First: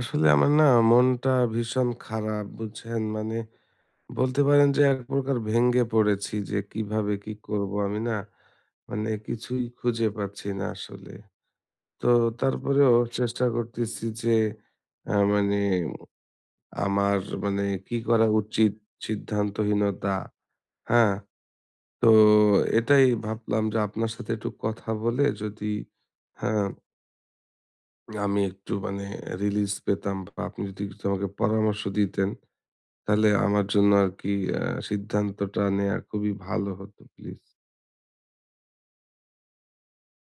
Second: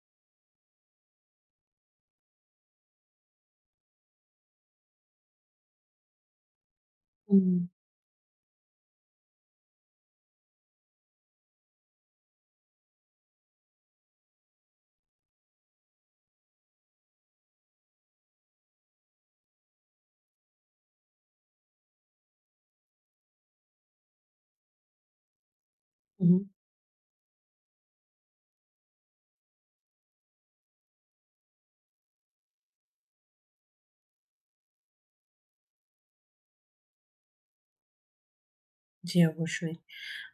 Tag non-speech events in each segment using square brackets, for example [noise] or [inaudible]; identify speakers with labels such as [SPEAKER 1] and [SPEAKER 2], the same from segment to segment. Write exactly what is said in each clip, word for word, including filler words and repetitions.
[SPEAKER 1] আসলে আমার না, মনটা ভীষণ খারাপ। বুঝছেন মানে, বলতে পারেন যে এক প্রকার ভেঙ্গে পড়েছি, যে কিভাবে কি
[SPEAKER 2] হুম,
[SPEAKER 1] করব আমি না মানে, কিছুই খুঁজে পাচ্ছি না আসলে। তো তারপরেও চেষ্টা করতেছি যে আহ, মানে আমার মানে কি করা উচিত, সিদ্ধান্তহীনতা। হ্যাঁ। তো এটাই ভাবলাম যে আপনার সাথে একটু কথা বলে যদি,
[SPEAKER 2] হুম।
[SPEAKER 1] হ্যাঁ, আমি একটু মানে রিলিজ পেতাম, বা আপনি যদি একটু আমাকে পরামর্শ দিতেন তাহলে আমার জন্য আরকি আ সিদ্ধান্তটা নেয়া খুবই ভালো হতো প্লিজ।
[SPEAKER 2] জি, অবশ্যই।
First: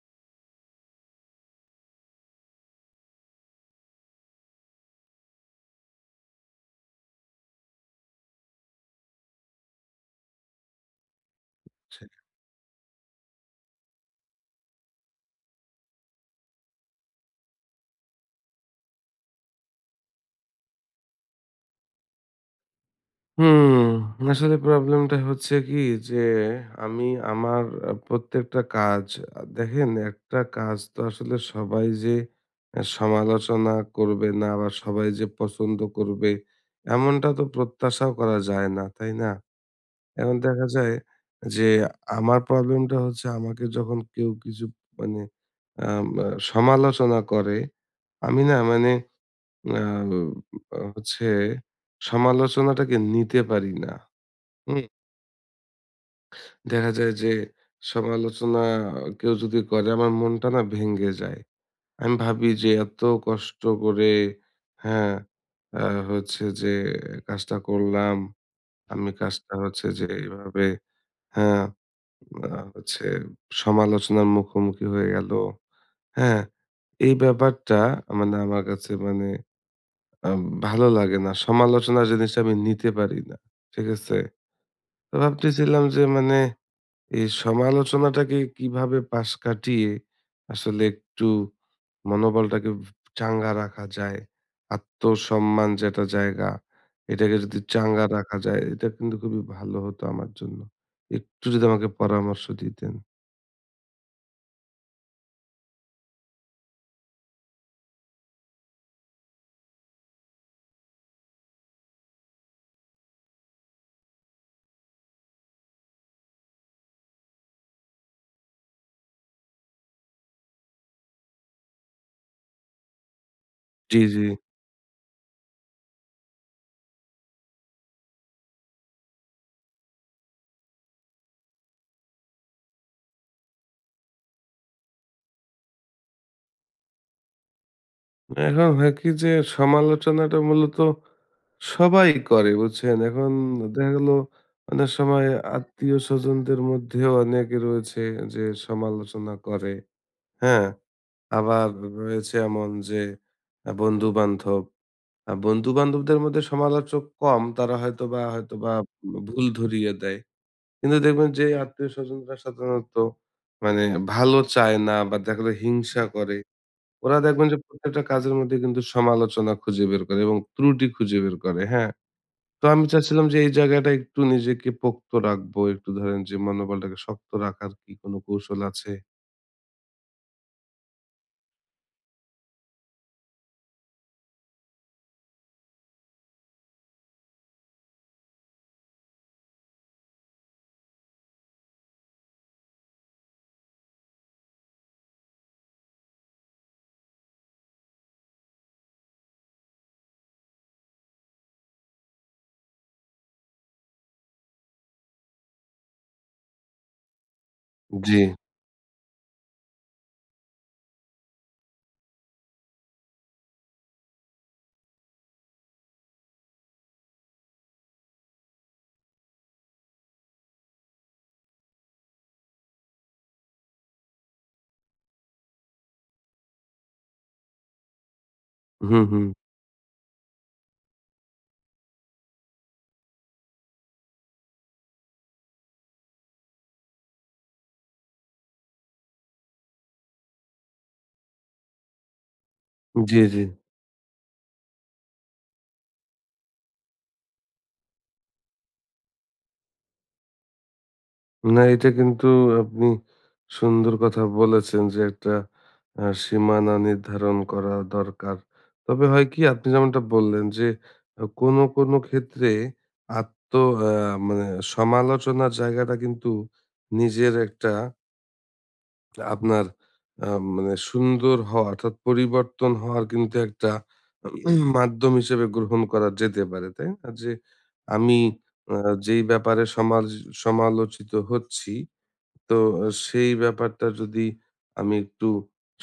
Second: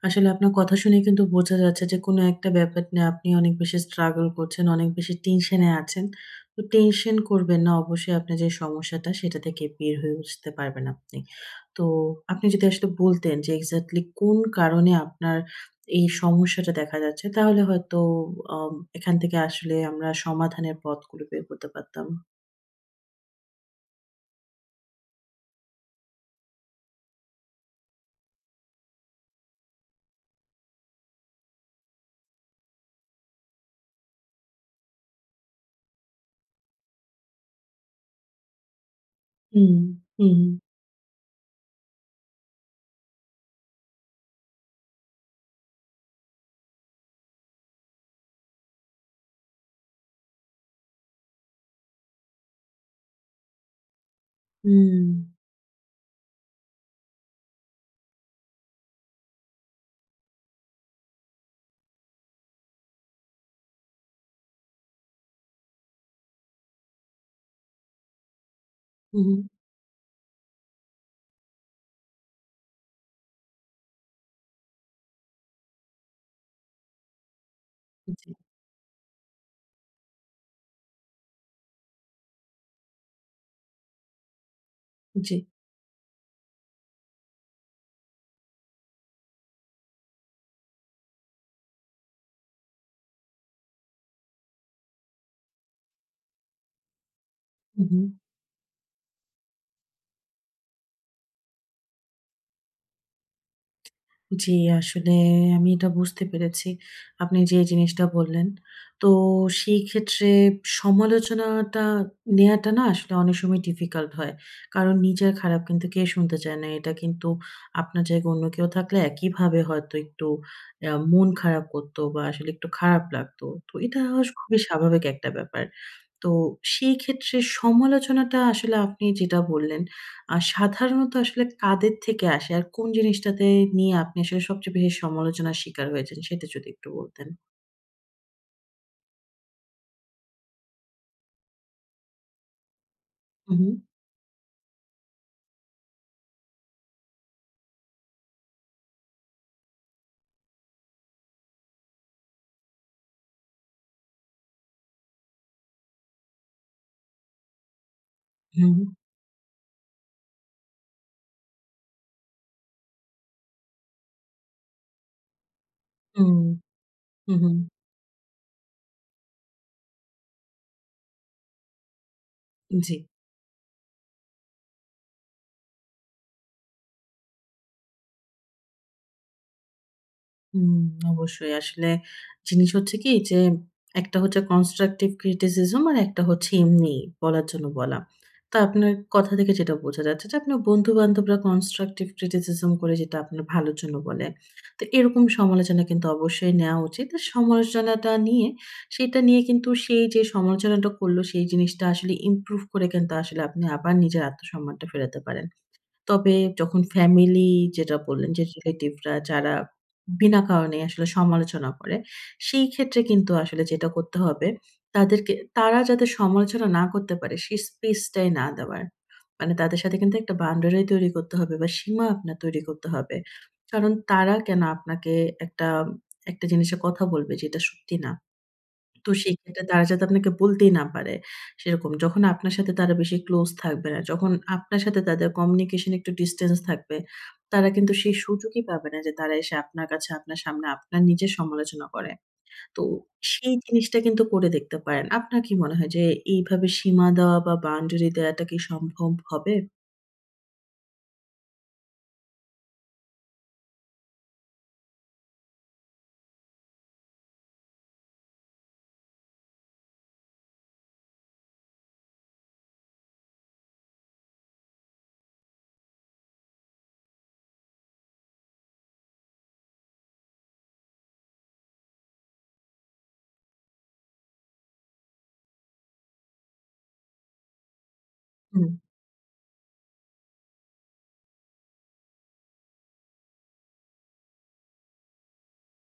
[SPEAKER 2] আসলে আপনার কথা শুনে কিন্তু বোঝা যাচ্ছে যে কোনো একটা ব্যাপার নিয়ে আপনি অনেক বেশি struggle করছেন, অনেক বেশি টেনশন এ আছেন। তো টেনশন করবেন না। অবশ্যই আপনার যে সমস্যাটা সেটা থেকে বের হয়ে উঠতে পারবেন আপনি। তো
[SPEAKER 1] জি।
[SPEAKER 2] আপনি যদি আসলে বলতেন যে এক্সাক্টলি কোন কারণে আপনার এই সমস্যাটা দেখা যাচ্ছে তাহলে হয়তো আম এখান থেকে আসলে আমরা সমাধানের পথগুলো বের করতে পারতাম।
[SPEAKER 1] হুম, আসলে প্রবলেমটা হচ্ছে কি, যে আমি আমার আ প্রত্যেকটা কাজ, আ দেখেন, একটা কাজ তো আসলে সবাই যে আ সমালোচনা করবে না বা সবাই যে পছন্দ করবে, এমনটা তো প্রত্যাশাও করা যায় না, তাই না?
[SPEAKER 2] হুম,
[SPEAKER 1] এখন
[SPEAKER 2] হুম,
[SPEAKER 1] দেখা যায় যে আমার প্রবলেমটা হচ্ছে, আমাকে যখন কেউ কিছু মানে আম আ সমালোচনা করে, আমি না মানে আ হচ্ছে সমালোচনাটাকে নিতে পারি না। হুম?
[SPEAKER 2] হুম,
[SPEAKER 1] দেখা যায় যে সমালোচনা কেউ যদি করে আমার মনটা না ভেঙে যায়। আমি ভাবি যে এত কষ্ট করে, হ্যাঁ, আ হচ্ছে যে কাজটা করলাম। আমি
[SPEAKER 2] হুম, হুম,
[SPEAKER 1] কাজটা হচ্ছে যে এভাবে, হ্যাঁ, আ হচ্ছে সমালোচনার মুখোমুখি হয়ে গেল। হ্যাঁ? এই ব্যাপারটা
[SPEAKER 2] জি,
[SPEAKER 1] মানে আমার কাছে মানে আ ভালো লাগে না। সমালোচনা জিনিসটা আমি নিতে পারি না। ঠিক আছে? তো
[SPEAKER 2] জি।
[SPEAKER 1] ভাবতেছিলাম যে মানে এই সমালোচনাটাকে কিভাবে পাশ কাটিয়ে আসলে একটু মনোবলটাকে চাঙ্গা রাখা যায়। আত্মসম্মান যেটা জায়গা, এটাকে যদি
[SPEAKER 2] হুম,
[SPEAKER 1] চাঙ্গা
[SPEAKER 2] হুম।
[SPEAKER 1] রাখা যায়, এটা কিন্তু খুবই ভালো হতো আমার জন্য। একটু যদি আমাকে পরামর্শ দিতেন।
[SPEAKER 2] জি, আসলে আমি এটা বুঝতে পেরেছি। আপনি যে জিনিসটা বললেন। তো সেই ক্ষেত্রে সমালোচনাটা নেয়াটা না আসলে অনেক সময় ডিফিকাল্ট হয়। কারণ নিজের খারাপ কিন্তু কে শুনতে চায় না। এটা কিন্তু আপনার জায়গায় অন্য কেউ থাকলে একইভাবে হয়তো একটু অ্যা মন খারাপ করতো বা আসলে একটু খারাপ লাগতো। তো
[SPEAKER 1] জি,
[SPEAKER 2] এটা
[SPEAKER 1] জি।
[SPEAKER 2] আস খুবই স্বাভাবিক একটা ব্যাপার। তো সেই ক্ষেত্রে সমালোচনাটা আসলে আপনি যেটা বললেন আর সাধারণত আসলে কাদের থেকে আসে? আর কোন জিনিসটাতে নিয়ে আপনি আসলে সবচেয়ে বেশি সমালোচনার শিকার হয়েছেন? সেটা যদি একটু বলতেন।
[SPEAKER 1] এখন হয় কি, যে সমালোচনাটা মূলত সবাই করে বুঝছেন? এখন
[SPEAKER 2] হু,
[SPEAKER 1] দেখা গেল অনেক সময় আত্মীয়-স্বজনদের মধ্যেও অনেকে রয়েছে যে সমালোচনা করে, হ্যাঁ? আবার রয়েছে এমন যে আ বন্ধু-বান্ধব। আ বন্ধু-বান্ধবদের মধ্যে সমালোচক কম, তারা হয়তোবা
[SPEAKER 2] হু,
[SPEAKER 1] হয়তোবা ভুল ধরিয়ে দেয়। কিন্তু দেখবেন যে আত্মীয়-স্বজনরা সাধারণত মানে ভালো চায় না, বা দেখা গেল হিংসা
[SPEAKER 2] হু,
[SPEAKER 1] করে। ওরা
[SPEAKER 2] হু,
[SPEAKER 1] দেখবেন
[SPEAKER 2] হু,
[SPEAKER 1] যে
[SPEAKER 2] হু,
[SPEAKER 1] প্রত্যেকটা কাজের মধ্যে কিন্তু সমালোচনা খুঁজে বের করে এবং ত্রুটি খুঁজে বের করে, হ্যাঁ? তো আমি
[SPEAKER 2] জি।
[SPEAKER 1] চাচ্ছিলাম যে এই জায়গাটা একটু নিজেকে পোক্ত রাখবো, একটু ধরেন যে মনোবলটাকে শক্ত রাখার কি কোনো কৌশল আছে?
[SPEAKER 2] হুম, অবশ্যই। আসলে জিনিস হচ্ছে কি যে, একটা হচ্ছে কনস্ট্রাকটিভ ক্রিটিসিজম আর একটা হচ্ছে এমনি বলার জন্য বলা। তো আপনার কথা থেকে যেটা বোঝা যাচ্ছে যে, আপনার বন্ধু-বান্ধবরা কনস্ট্রাকটিভ ক্রিটিসিজম করে যেটা আপনার ভালোর জন্য বলে। তো এরকম সমালোচনা কিন্তু অবশ্যই নেওয়া উচিত। আর সমালোচনাটা নিয়ে, সেটা নিয়ে কিন্তু সেই যে সমালোচনাটা করলো, সেই জিনিসটা আসলে ইমপ্রুভ করে কিন্তু আসলে আপনি আবার নিজের আত্মসম্মানটা ফেরাতে পারেন। তবে যখন ফ্যামিলি যেটা
[SPEAKER 1] জি।
[SPEAKER 2] বললেন যে রিলেটিভরা যারা বিনা কারণে আসলে সমালোচনা করে, সেই ক্ষেত্রে কিন্তু আসলে যেটা করতে হবে তাদেরকে তারা যাতে সমালোচনা না করতে পারে সেই স্পেসটাই না দেওয়ার। মানে তাদের সাথে কিন্তু একটা বাউন্ডারি তৈরি করতে হবে বা সীমা আপনার তৈরি করতে হবে। কারণ তারা কেন আপনাকে একটা, একটা জিনিসে কথা বলবে যেটা সত্যি না।
[SPEAKER 1] হুম,
[SPEAKER 2] তো
[SPEAKER 1] হুম।
[SPEAKER 2] সেক্ষেত্রে তারা যাতে আপনাকে বলতেই না পারে, সেরকম। যখন আপনার সাথে তারা বেশি ক্লোজ থাকবে না, যখন আপনার সাথে তাদের কমিউনিকেশন একটু ডিসট্যান্স থাকবে, তারা কিন্তু সেই সুযোগই পাবে না যে তারা এসে আপনার কাছে, আপনার সামনে আপনার নিজের সমালোচনা করে। তো
[SPEAKER 1] জি, জি।
[SPEAKER 2] সেই জিনিসটা কিন্তু করে দেখতে পারেন। আপনার কি মনে হয় যে এইভাবে সীমা দেওয়া বা বাউন্ডারি দেওয়াটা কি সম্ভব হবে?
[SPEAKER 1] না, এটা কিন্তু, আপনি সুন্দর কথা বলেছেন, যে একটা আ সীমানা নির্ধারণ করা দরকার। তবে হয় কি, আপনি যেমনটা বললেন যে আ কোনো, কোনো ক্ষেত্রে আত্ম আ মানে সমালোচনার জায়গাটা কিন্তু নিজের একটা, আপনার আ মানে সুন্দর হওয়া, অর্থাৎ পরিবর্তন হওয়ার কিন্তু একটা [clears throat] উম, মাধ্যম হিসেবে গ্রহণ করা যেতে পারে, তাই না? যে আমি
[SPEAKER 2] হুম,
[SPEAKER 1] আ যেই ব্যাপারে সমাজ সমালোচিত হচ্ছি, তো আ সেই ব্যাপারটা যদি আমি একটু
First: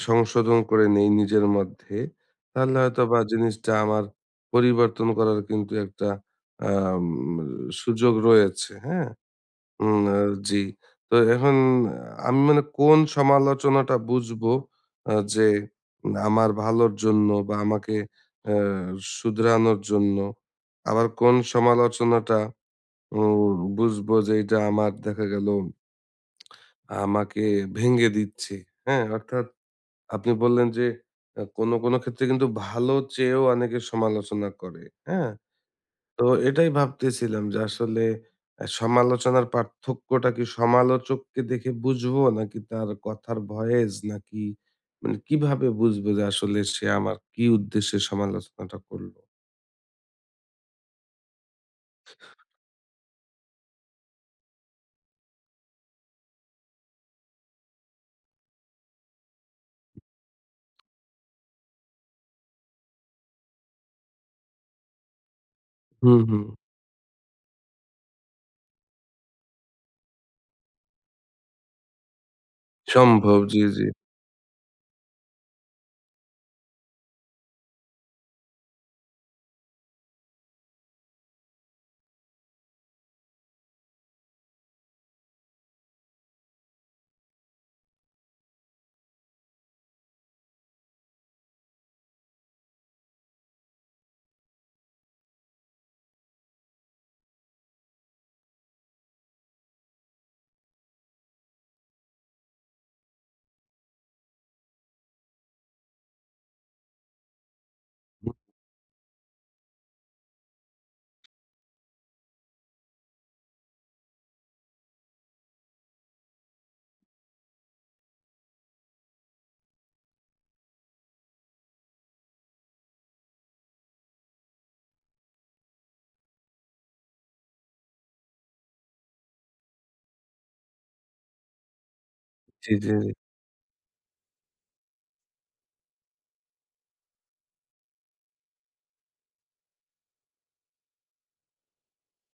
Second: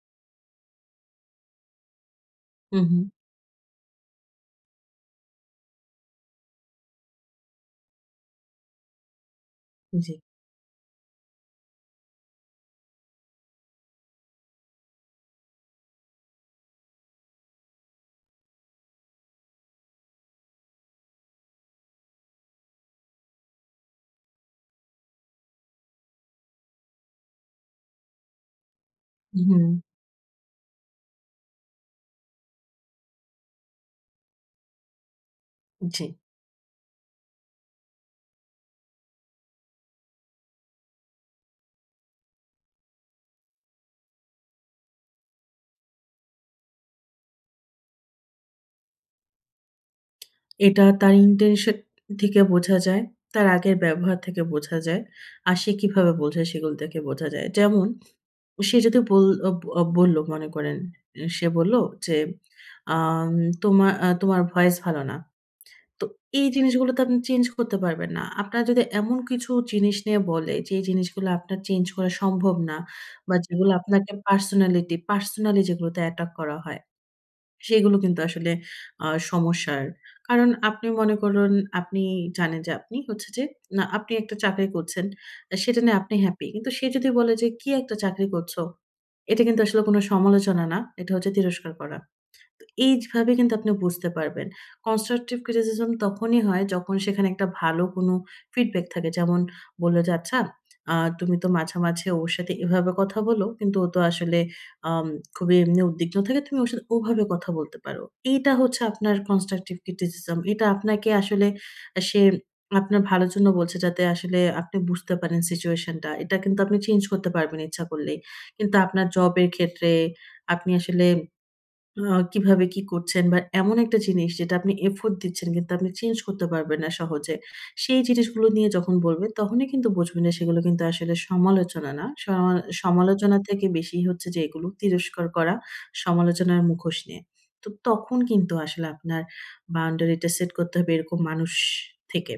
[SPEAKER 1] সংশোধন করে নেই নিজের মধ্যে, তাহলে
[SPEAKER 2] হুম, হুম।
[SPEAKER 1] হয়তোবা জিনিসটা আমার পরিবর্তন করার কিন্তু একটা আম সুযোগ রয়েছে, হ্যাঁ? উম
[SPEAKER 2] জি।
[SPEAKER 1] আ জি। তো এখন আমি মানে কোন সমালোচনাটা বুঝবো, আ যে উম, আমার ভালোর জন্য বা আমাকে আ শুধরানোর জন্য। আবার কোন সমালোচনাটা উম বুঝবো যে এটা আমার, দেখা গেল, আমাকে ভেঙে দিচ্ছে। হ্যাঁ? অর্থাৎ
[SPEAKER 2] হুম,
[SPEAKER 1] আপনি বললেন যে আ কোনো, কোনো ক্ষেত্রে কিন্তু ভালো চেয়েও অনেকে সমালোচনা করে। হ্যাঁ?
[SPEAKER 2] জি।
[SPEAKER 1] তো এটাই ভাবতেছিলাম যে আসলে আ সমালোচনার পার্থক্যটা কি সমালোচককে দেখে বুঝবো, নাকি তার কথার ভয়েস, নাকি মানে কিভাবে বুঝবো যে আসলে সে আমার কি উদ্দেশ্যে সমালোচনাটা করলো?
[SPEAKER 2] এটা তার ইনটেনশন থেকে বোঝা যায়। তার আগের ব্যবহার থেকে বোঝা যায়। আর সে কিভাবে বলছে সেগুলো থেকে বোঝা যায়। যেমন সে যদি বল অ অ বলল মনে করেন সে বলল যে, আম "তোমা আ তোমার ভয়েস ভালো না।" তো
[SPEAKER 1] হুম, হুম।
[SPEAKER 2] এই জিনিসগুলো তো আপনি চেঞ্জ করতে পারবেন না। আপনার যদি এমন কিছু জিনিস নিয়ে বলে যে এই জিনিসগুলো আপনার চেঞ্জ করা সম্ভব না বা
[SPEAKER 1] সম্ভব। জি,
[SPEAKER 2] যেগুলো
[SPEAKER 1] জি।
[SPEAKER 2] আপনাকে পার্সোনালিটি, পার্সোনালি যেগুলোতে অ্যাটাক করা হয়। সেগুলো কিন্তু আসলে আ সমস্যার। কারণ আপনি মনে করুন, আপনি জানেন যে আপনি হচ্ছে যে না আপনি একটা চাকরি করছেন। আ সেটা নিয়ে আপনি হ্যাপি। কিন্তু সে যদি বলে যে, "কি একটা চাকরি করছো?" এটা কিন্তু আসলে কোন সমালোচনা না। এটা হচ্ছে তিরস্কার করা। তো এইভাবে কিন্তু আপনি বুঝতে পারবেন। কনস্ট্রাকটিভ ক্রিটিসিজম তখনই হয় যখন সেখানে একটা ভালো কোনো ফিডব্যাক থাকে। যেমন বলল যে, "আচ্ছা, আ তুমি তো মাঝে, মাঝে ওর সাথে এভাবে কথা বলো, কিন্তু ও তো আসলে আম খুবই এমনি উদ্বিগ্ন থাকে। তুমি ওর সাথে ওভাবে কথা বলতে পারো।"
[SPEAKER 1] হুম,
[SPEAKER 2] এইটা হচ্ছে আপনার কনস্ট্রাকটিভ ক্রিটিসিজম। এটা আপনাকে আসলে আ সে আপনার ভালোর জন্য বলছে যাতে আসলে আপনি বুঝতে পারেন সিচুয়েশনটা। এটা কিন্তু আপনি চেঞ্জ করতে পারবেন ইচ্ছা করলেই। কিন্তু আপনার জবের ক্ষেত্রে আপনি আসলে আ কিভাবে কি করছেন বা এমন একটা জিনিস যেটা আপনি এফোর্ট দিচ্ছেন কিন্তু আপনি চেঞ্জ করতে পারবেন না সহজে। সেই জিনিসগুলো নিয়ে যখন বলবেন তখনই কিন্তু বুঝবেন যে সেগুলো কিন্তু আসলে সমালোচনা না। সমা
[SPEAKER 1] জি, জি,
[SPEAKER 2] সমালোচনা থেকে বেশি হচ্ছে যে এগুলো তিরস্কার করা, সমালোচনার মুখোশ নিয়ে। তো তখন কিন্তু আসলে আপনার বাউন্ডারিটা সেট করতে হবে এরকম মানুষ থেকে।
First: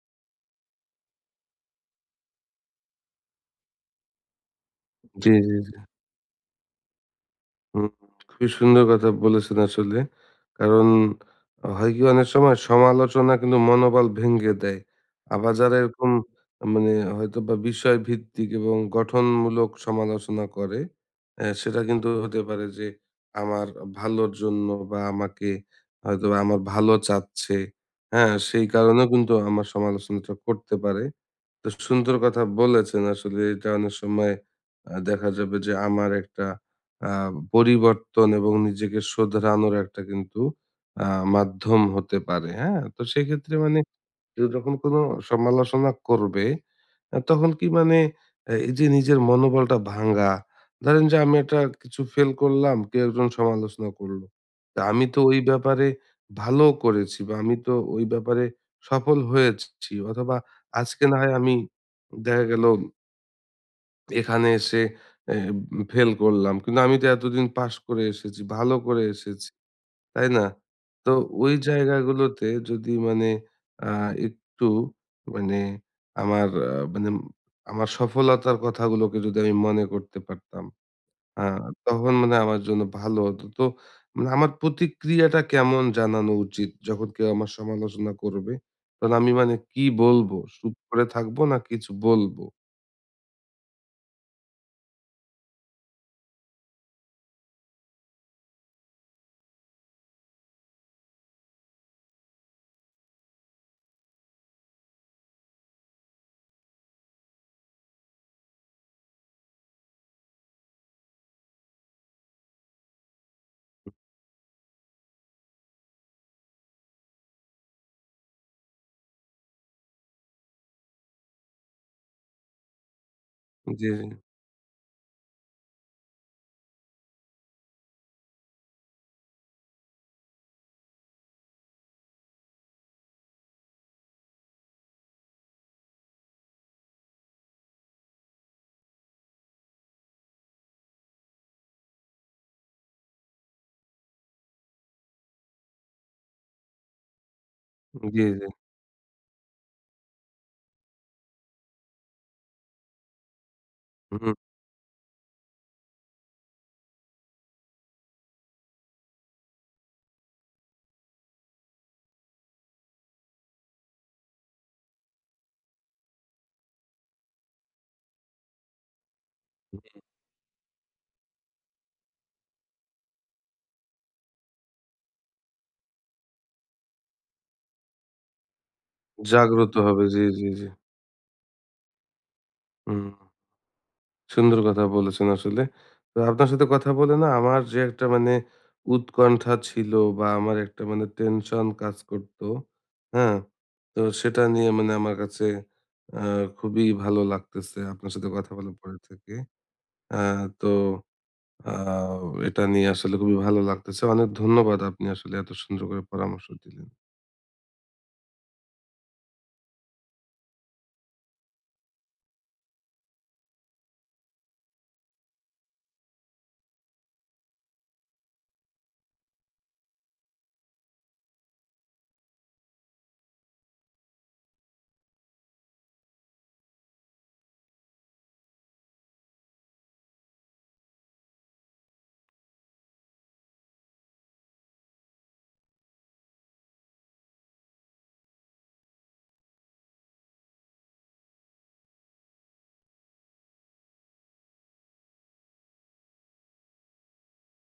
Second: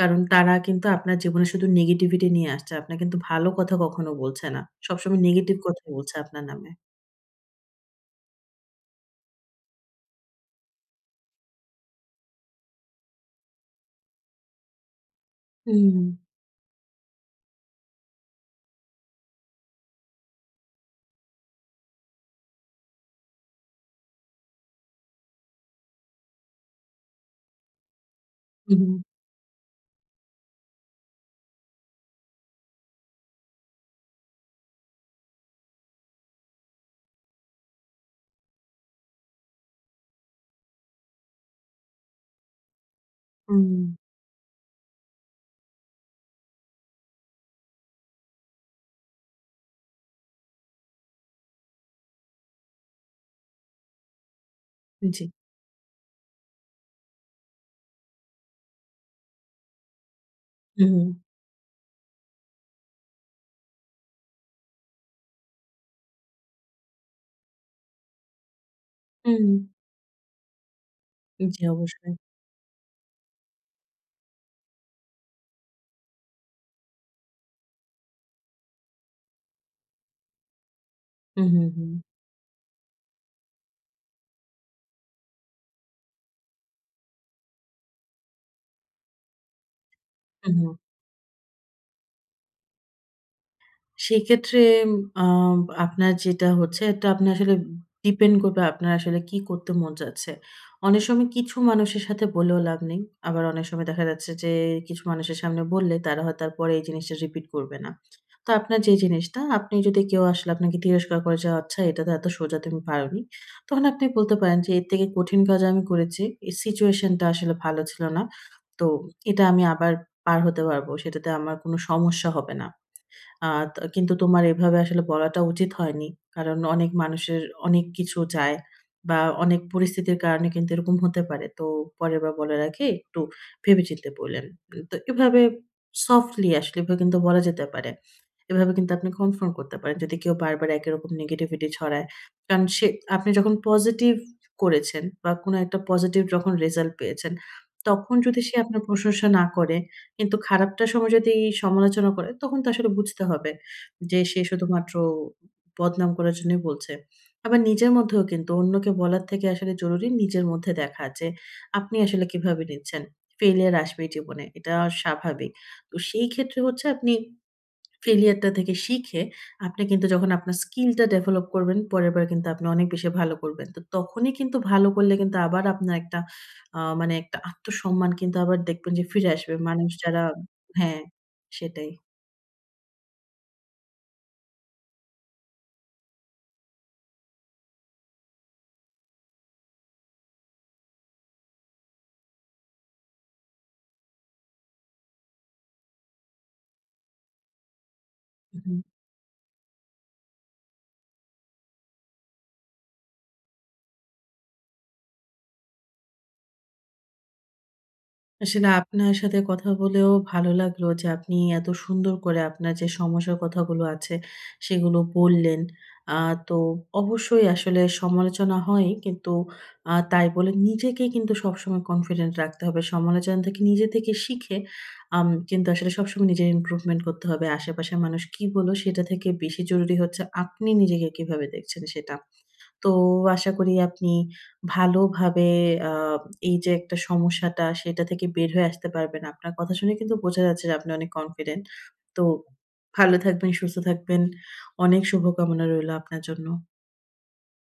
[SPEAKER 2] কারণ তারা কিন্তু আপনার জীবনে শুধু নেগেটিভিটি নিয়ে আসছে। আপনার কিন্তু ভালো কথা কখনো বলছে না। সবসময়
[SPEAKER 1] জি, জি,
[SPEAKER 2] নেগেটিভ
[SPEAKER 1] জি।
[SPEAKER 2] কথাই বলছে আপনার নামে।
[SPEAKER 1] হুম, খুবই সুন্দর কথা বলেছেন আসলে। কারণ হয় কি, অনেক সময় সমালোচনা কিন্তু মনোবল ভেঙে দেয়। আবার যারা
[SPEAKER 2] হুম,
[SPEAKER 1] এরকম মানে হয়তোবা বিষয়ভিত্তিক এবং গঠনমূলক সমালোচনা করে, অ্যা সেটা কিন্তু হতে পারে যে আমার ভালোর জন্য, বা আমাকে হয়তোবা আমার ভালো চাচ্ছে, হ্যাঁ? সেই
[SPEAKER 2] হুম,
[SPEAKER 1] কারণেও কিন্তু আমার সমালোচনাটা করতে পারে। তো সুন্দর কথা বলেছেন। আসলে এটা অনেক সময় আ দেখা যাবে যে আমার একটা আ পরিবর্তন এবং নিজেকে শোধরানোর একটা কিন্তু আ মাধ্যম হতে পারে। হ্যাঁ? তো সেক্ষেত্রে মানে
[SPEAKER 2] হুম।
[SPEAKER 1] কেউ যখন কোনো সমালোচনা করবে আ তখন কি মানে, অ্যা এই যে নিজের মনোবলটা ভাঙা, ধরেন যে আমি একটা কিছু ফেল করলাম, কেউ একজন সমালোচনা করলো। তা আমি তো
[SPEAKER 2] জি।
[SPEAKER 1] ওই ব্যাপারে ভালো করেছি, বা আমি তো ওই ব্যাপারে সফল হয়েছি, অথবা
[SPEAKER 2] হুম,
[SPEAKER 1] আজকে
[SPEAKER 2] হুম।
[SPEAKER 1] না হয় আমি দেখা গেল এখানে এসে অ্যা ফেল করলাম। কিন্তু আমি তো এতদিন পাস করে এসেছি, ভালো করে
[SPEAKER 2] হুম।
[SPEAKER 1] এসেছি। তাই না? তো ওই
[SPEAKER 2] জি, অবশ্যই।
[SPEAKER 1] জায়গাগুলোতে যদি মানে আ একটু মানে, আমার আ মানে আমার সফলতার কথাগুলোকে যদি আমি মনে করতে পারতাম, আ
[SPEAKER 2] হুম, হুম, হুম।
[SPEAKER 1] তখন মানে আমার জন্য ভালো হতো। তো মানে আমার প্রতিক্রিয়াটা কেমন জানানো উচিত? যখন কেউ আমার সমালোচনা করবে, তখন আমি মানে কি বলবো?
[SPEAKER 2] হুম, হুম।
[SPEAKER 1] চুপ করে থাকবো, না কিছু বলবো?
[SPEAKER 2] সেক্ষেত্রে আম আপনার যেটা হচ্ছে, এটা আপনি আসলে ডিপেন্ড করবে আপনার আসলে কি করতে মন চাচ্ছে। অনেক সময় কিছু মানুষের সাথে বলেও লাভ নেই। আবার অনেক সময় দেখা যাচ্ছে যে কিছু মানুষের সামনে বললে তারা হয়তো আর পরে এই জিনিসটা রিপিট করবে না। তো আপনার যে জিনিসটা, আপনি যদি কেউ আসলে আপনাকে তিরস্কার করে যে, "আচ্ছা এটা তো এত সোজা তুমি পারোনি।" তখন আপনি বলতে পারেন যে, "এর থেকে কঠিন কাজ আমি করেছি। এই সিচুয়েশনটা আসলে ভালো ছিল না। তো এটা আমি আবার পার হতে পারবো। সেটাতে আমার কোনো সমস্যা হবে না।" আ ত
[SPEAKER 1] জি,
[SPEAKER 2] কিন্তু
[SPEAKER 1] জি,
[SPEAKER 2] তোমার এভাবে আসলে বলাটা উচিত হয়নি। কারণ অনেক মানুষের অনেক কিছু যায় বা অনেক পরিস্থিতির কারণে কিন্তু এরকম হতে পারে। তো পরেরবার বলার আগে একটু ভেবে চিন্তে বললেন। তো এভাবে সফটলি আসলে এভাবে কিন্তু বলা যেতে পারে। এভাবে কিন্তু আপনি কনফার্ম করতে পারেন। যদি কেউ বারবার একই রকম নেগেটিভিটি ছড়ায়। কারণ সে আপনি যখন পজিটিভ করেছেন বা কোনো একটা পজিটিভ যখন রেজাল্ট পেয়েছেন, তখন
[SPEAKER 1] জি,
[SPEAKER 2] যদি
[SPEAKER 1] জি।
[SPEAKER 2] সে আপনার প্রশংসা না করে, কিন্তু খারাপটার সময় যদি এই সমালোচনা করে, তখন তো আসলে বুঝতে হবে যে
[SPEAKER 1] হুম,
[SPEAKER 2] সে শুধুমাত্র বদনাম করার জন্যই বলছে। আবার নিজের মধ্যেও কিন্তু অন্যকে বলার থেকে আসলে জরুরি নিজের মধ্যে দেখা যে আপনি আসলে কিভাবে নিচ্ছেন। ফেইলিয়ার আসবেই জীবনে। এটা স্বাভাবিক। তো সেই ক্ষেত্রে হচ্ছে আপনি failure টা থেকে শিখে আপনি কিন্তু যখন আপনার স্কিলটা ডেভেলপ করবেন, পরেরবার কিন্তু আপনি অনেক বেশি ভালো করবেন। তো তখনই কিন্তু ভালো করলে কিন্তু আবার আপনার একটা আ মানে একটা আত্মসম্মান কিন্তু আবার দেখবেন যে ফিরে আসবে।
[SPEAKER 1] জাগ্রত
[SPEAKER 2] মানুষ
[SPEAKER 1] হবে।
[SPEAKER 2] যারা।
[SPEAKER 1] জি, জি, জি।
[SPEAKER 2] হ্যাঁ, সেটাই।
[SPEAKER 1] হুম। সুন্দর কথা বলেছেন আসলে। তো আপনার সাথে কথা বলে না, আমার যে একটা মানে উৎকণ্ঠা ছিল বা আমার একটা মানে টেনশন কাজ করত, হ্যাঁ? তো সেটা নিয়ে মানে আমার কাছে আ খুবই ভালো লাগতেছে আপনার সাথে কথা
[SPEAKER 2] হু।
[SPEAKER 1] বলার পরে থেকে। আ তো আ এটা নিয়ে আসলে খুবই ভালো লাগতেছে। অনেক ধন্যবাদ, আপনি আসলে এত সুন্দর করে পরামর্শ দিলেন।
[SPEAKER 2] আসলে আপনার সাথে কথা বলেও ভালো লাগলো যে আপনি এত সুন্দর করে আপনার যে সমস্যার কথাগুলো আছে সেগুলো বললেন। আ তো অবশ্যই আসলে সমালোচনা হয় কিন্তু আ তাই বলে নিজেকে কিন্তু সবসময় কনফিডেন্ট রাখতে হবে। সমালোচনা থেকে নিজে থেকে শিখে আম কিন্তু আসলে সবসময় নিজের ইমপ্রুভমেন্ট করতে হবে। আশেপাশের মানুষ কি বলল সেটা থেকে বেশি জরুরি হচ্ছে আপনি নিজেকে কিভাবে দেখছেন সেটা। তো আশা করি আপনি ভালোভাবে আ এই যে একটা সমস্যাটা, সেটা থেকে বের হয়ে আসতে পারবেন। আপনার কথা শুনে কিন্তু বোঝা যাচ্ছে যে আপনি অনেক কনফিডেন্ট। তো ভালো থাকবেন, সুস্থ থাকবেন। অনেক শুভকামনা রইলো আপনার জন্য।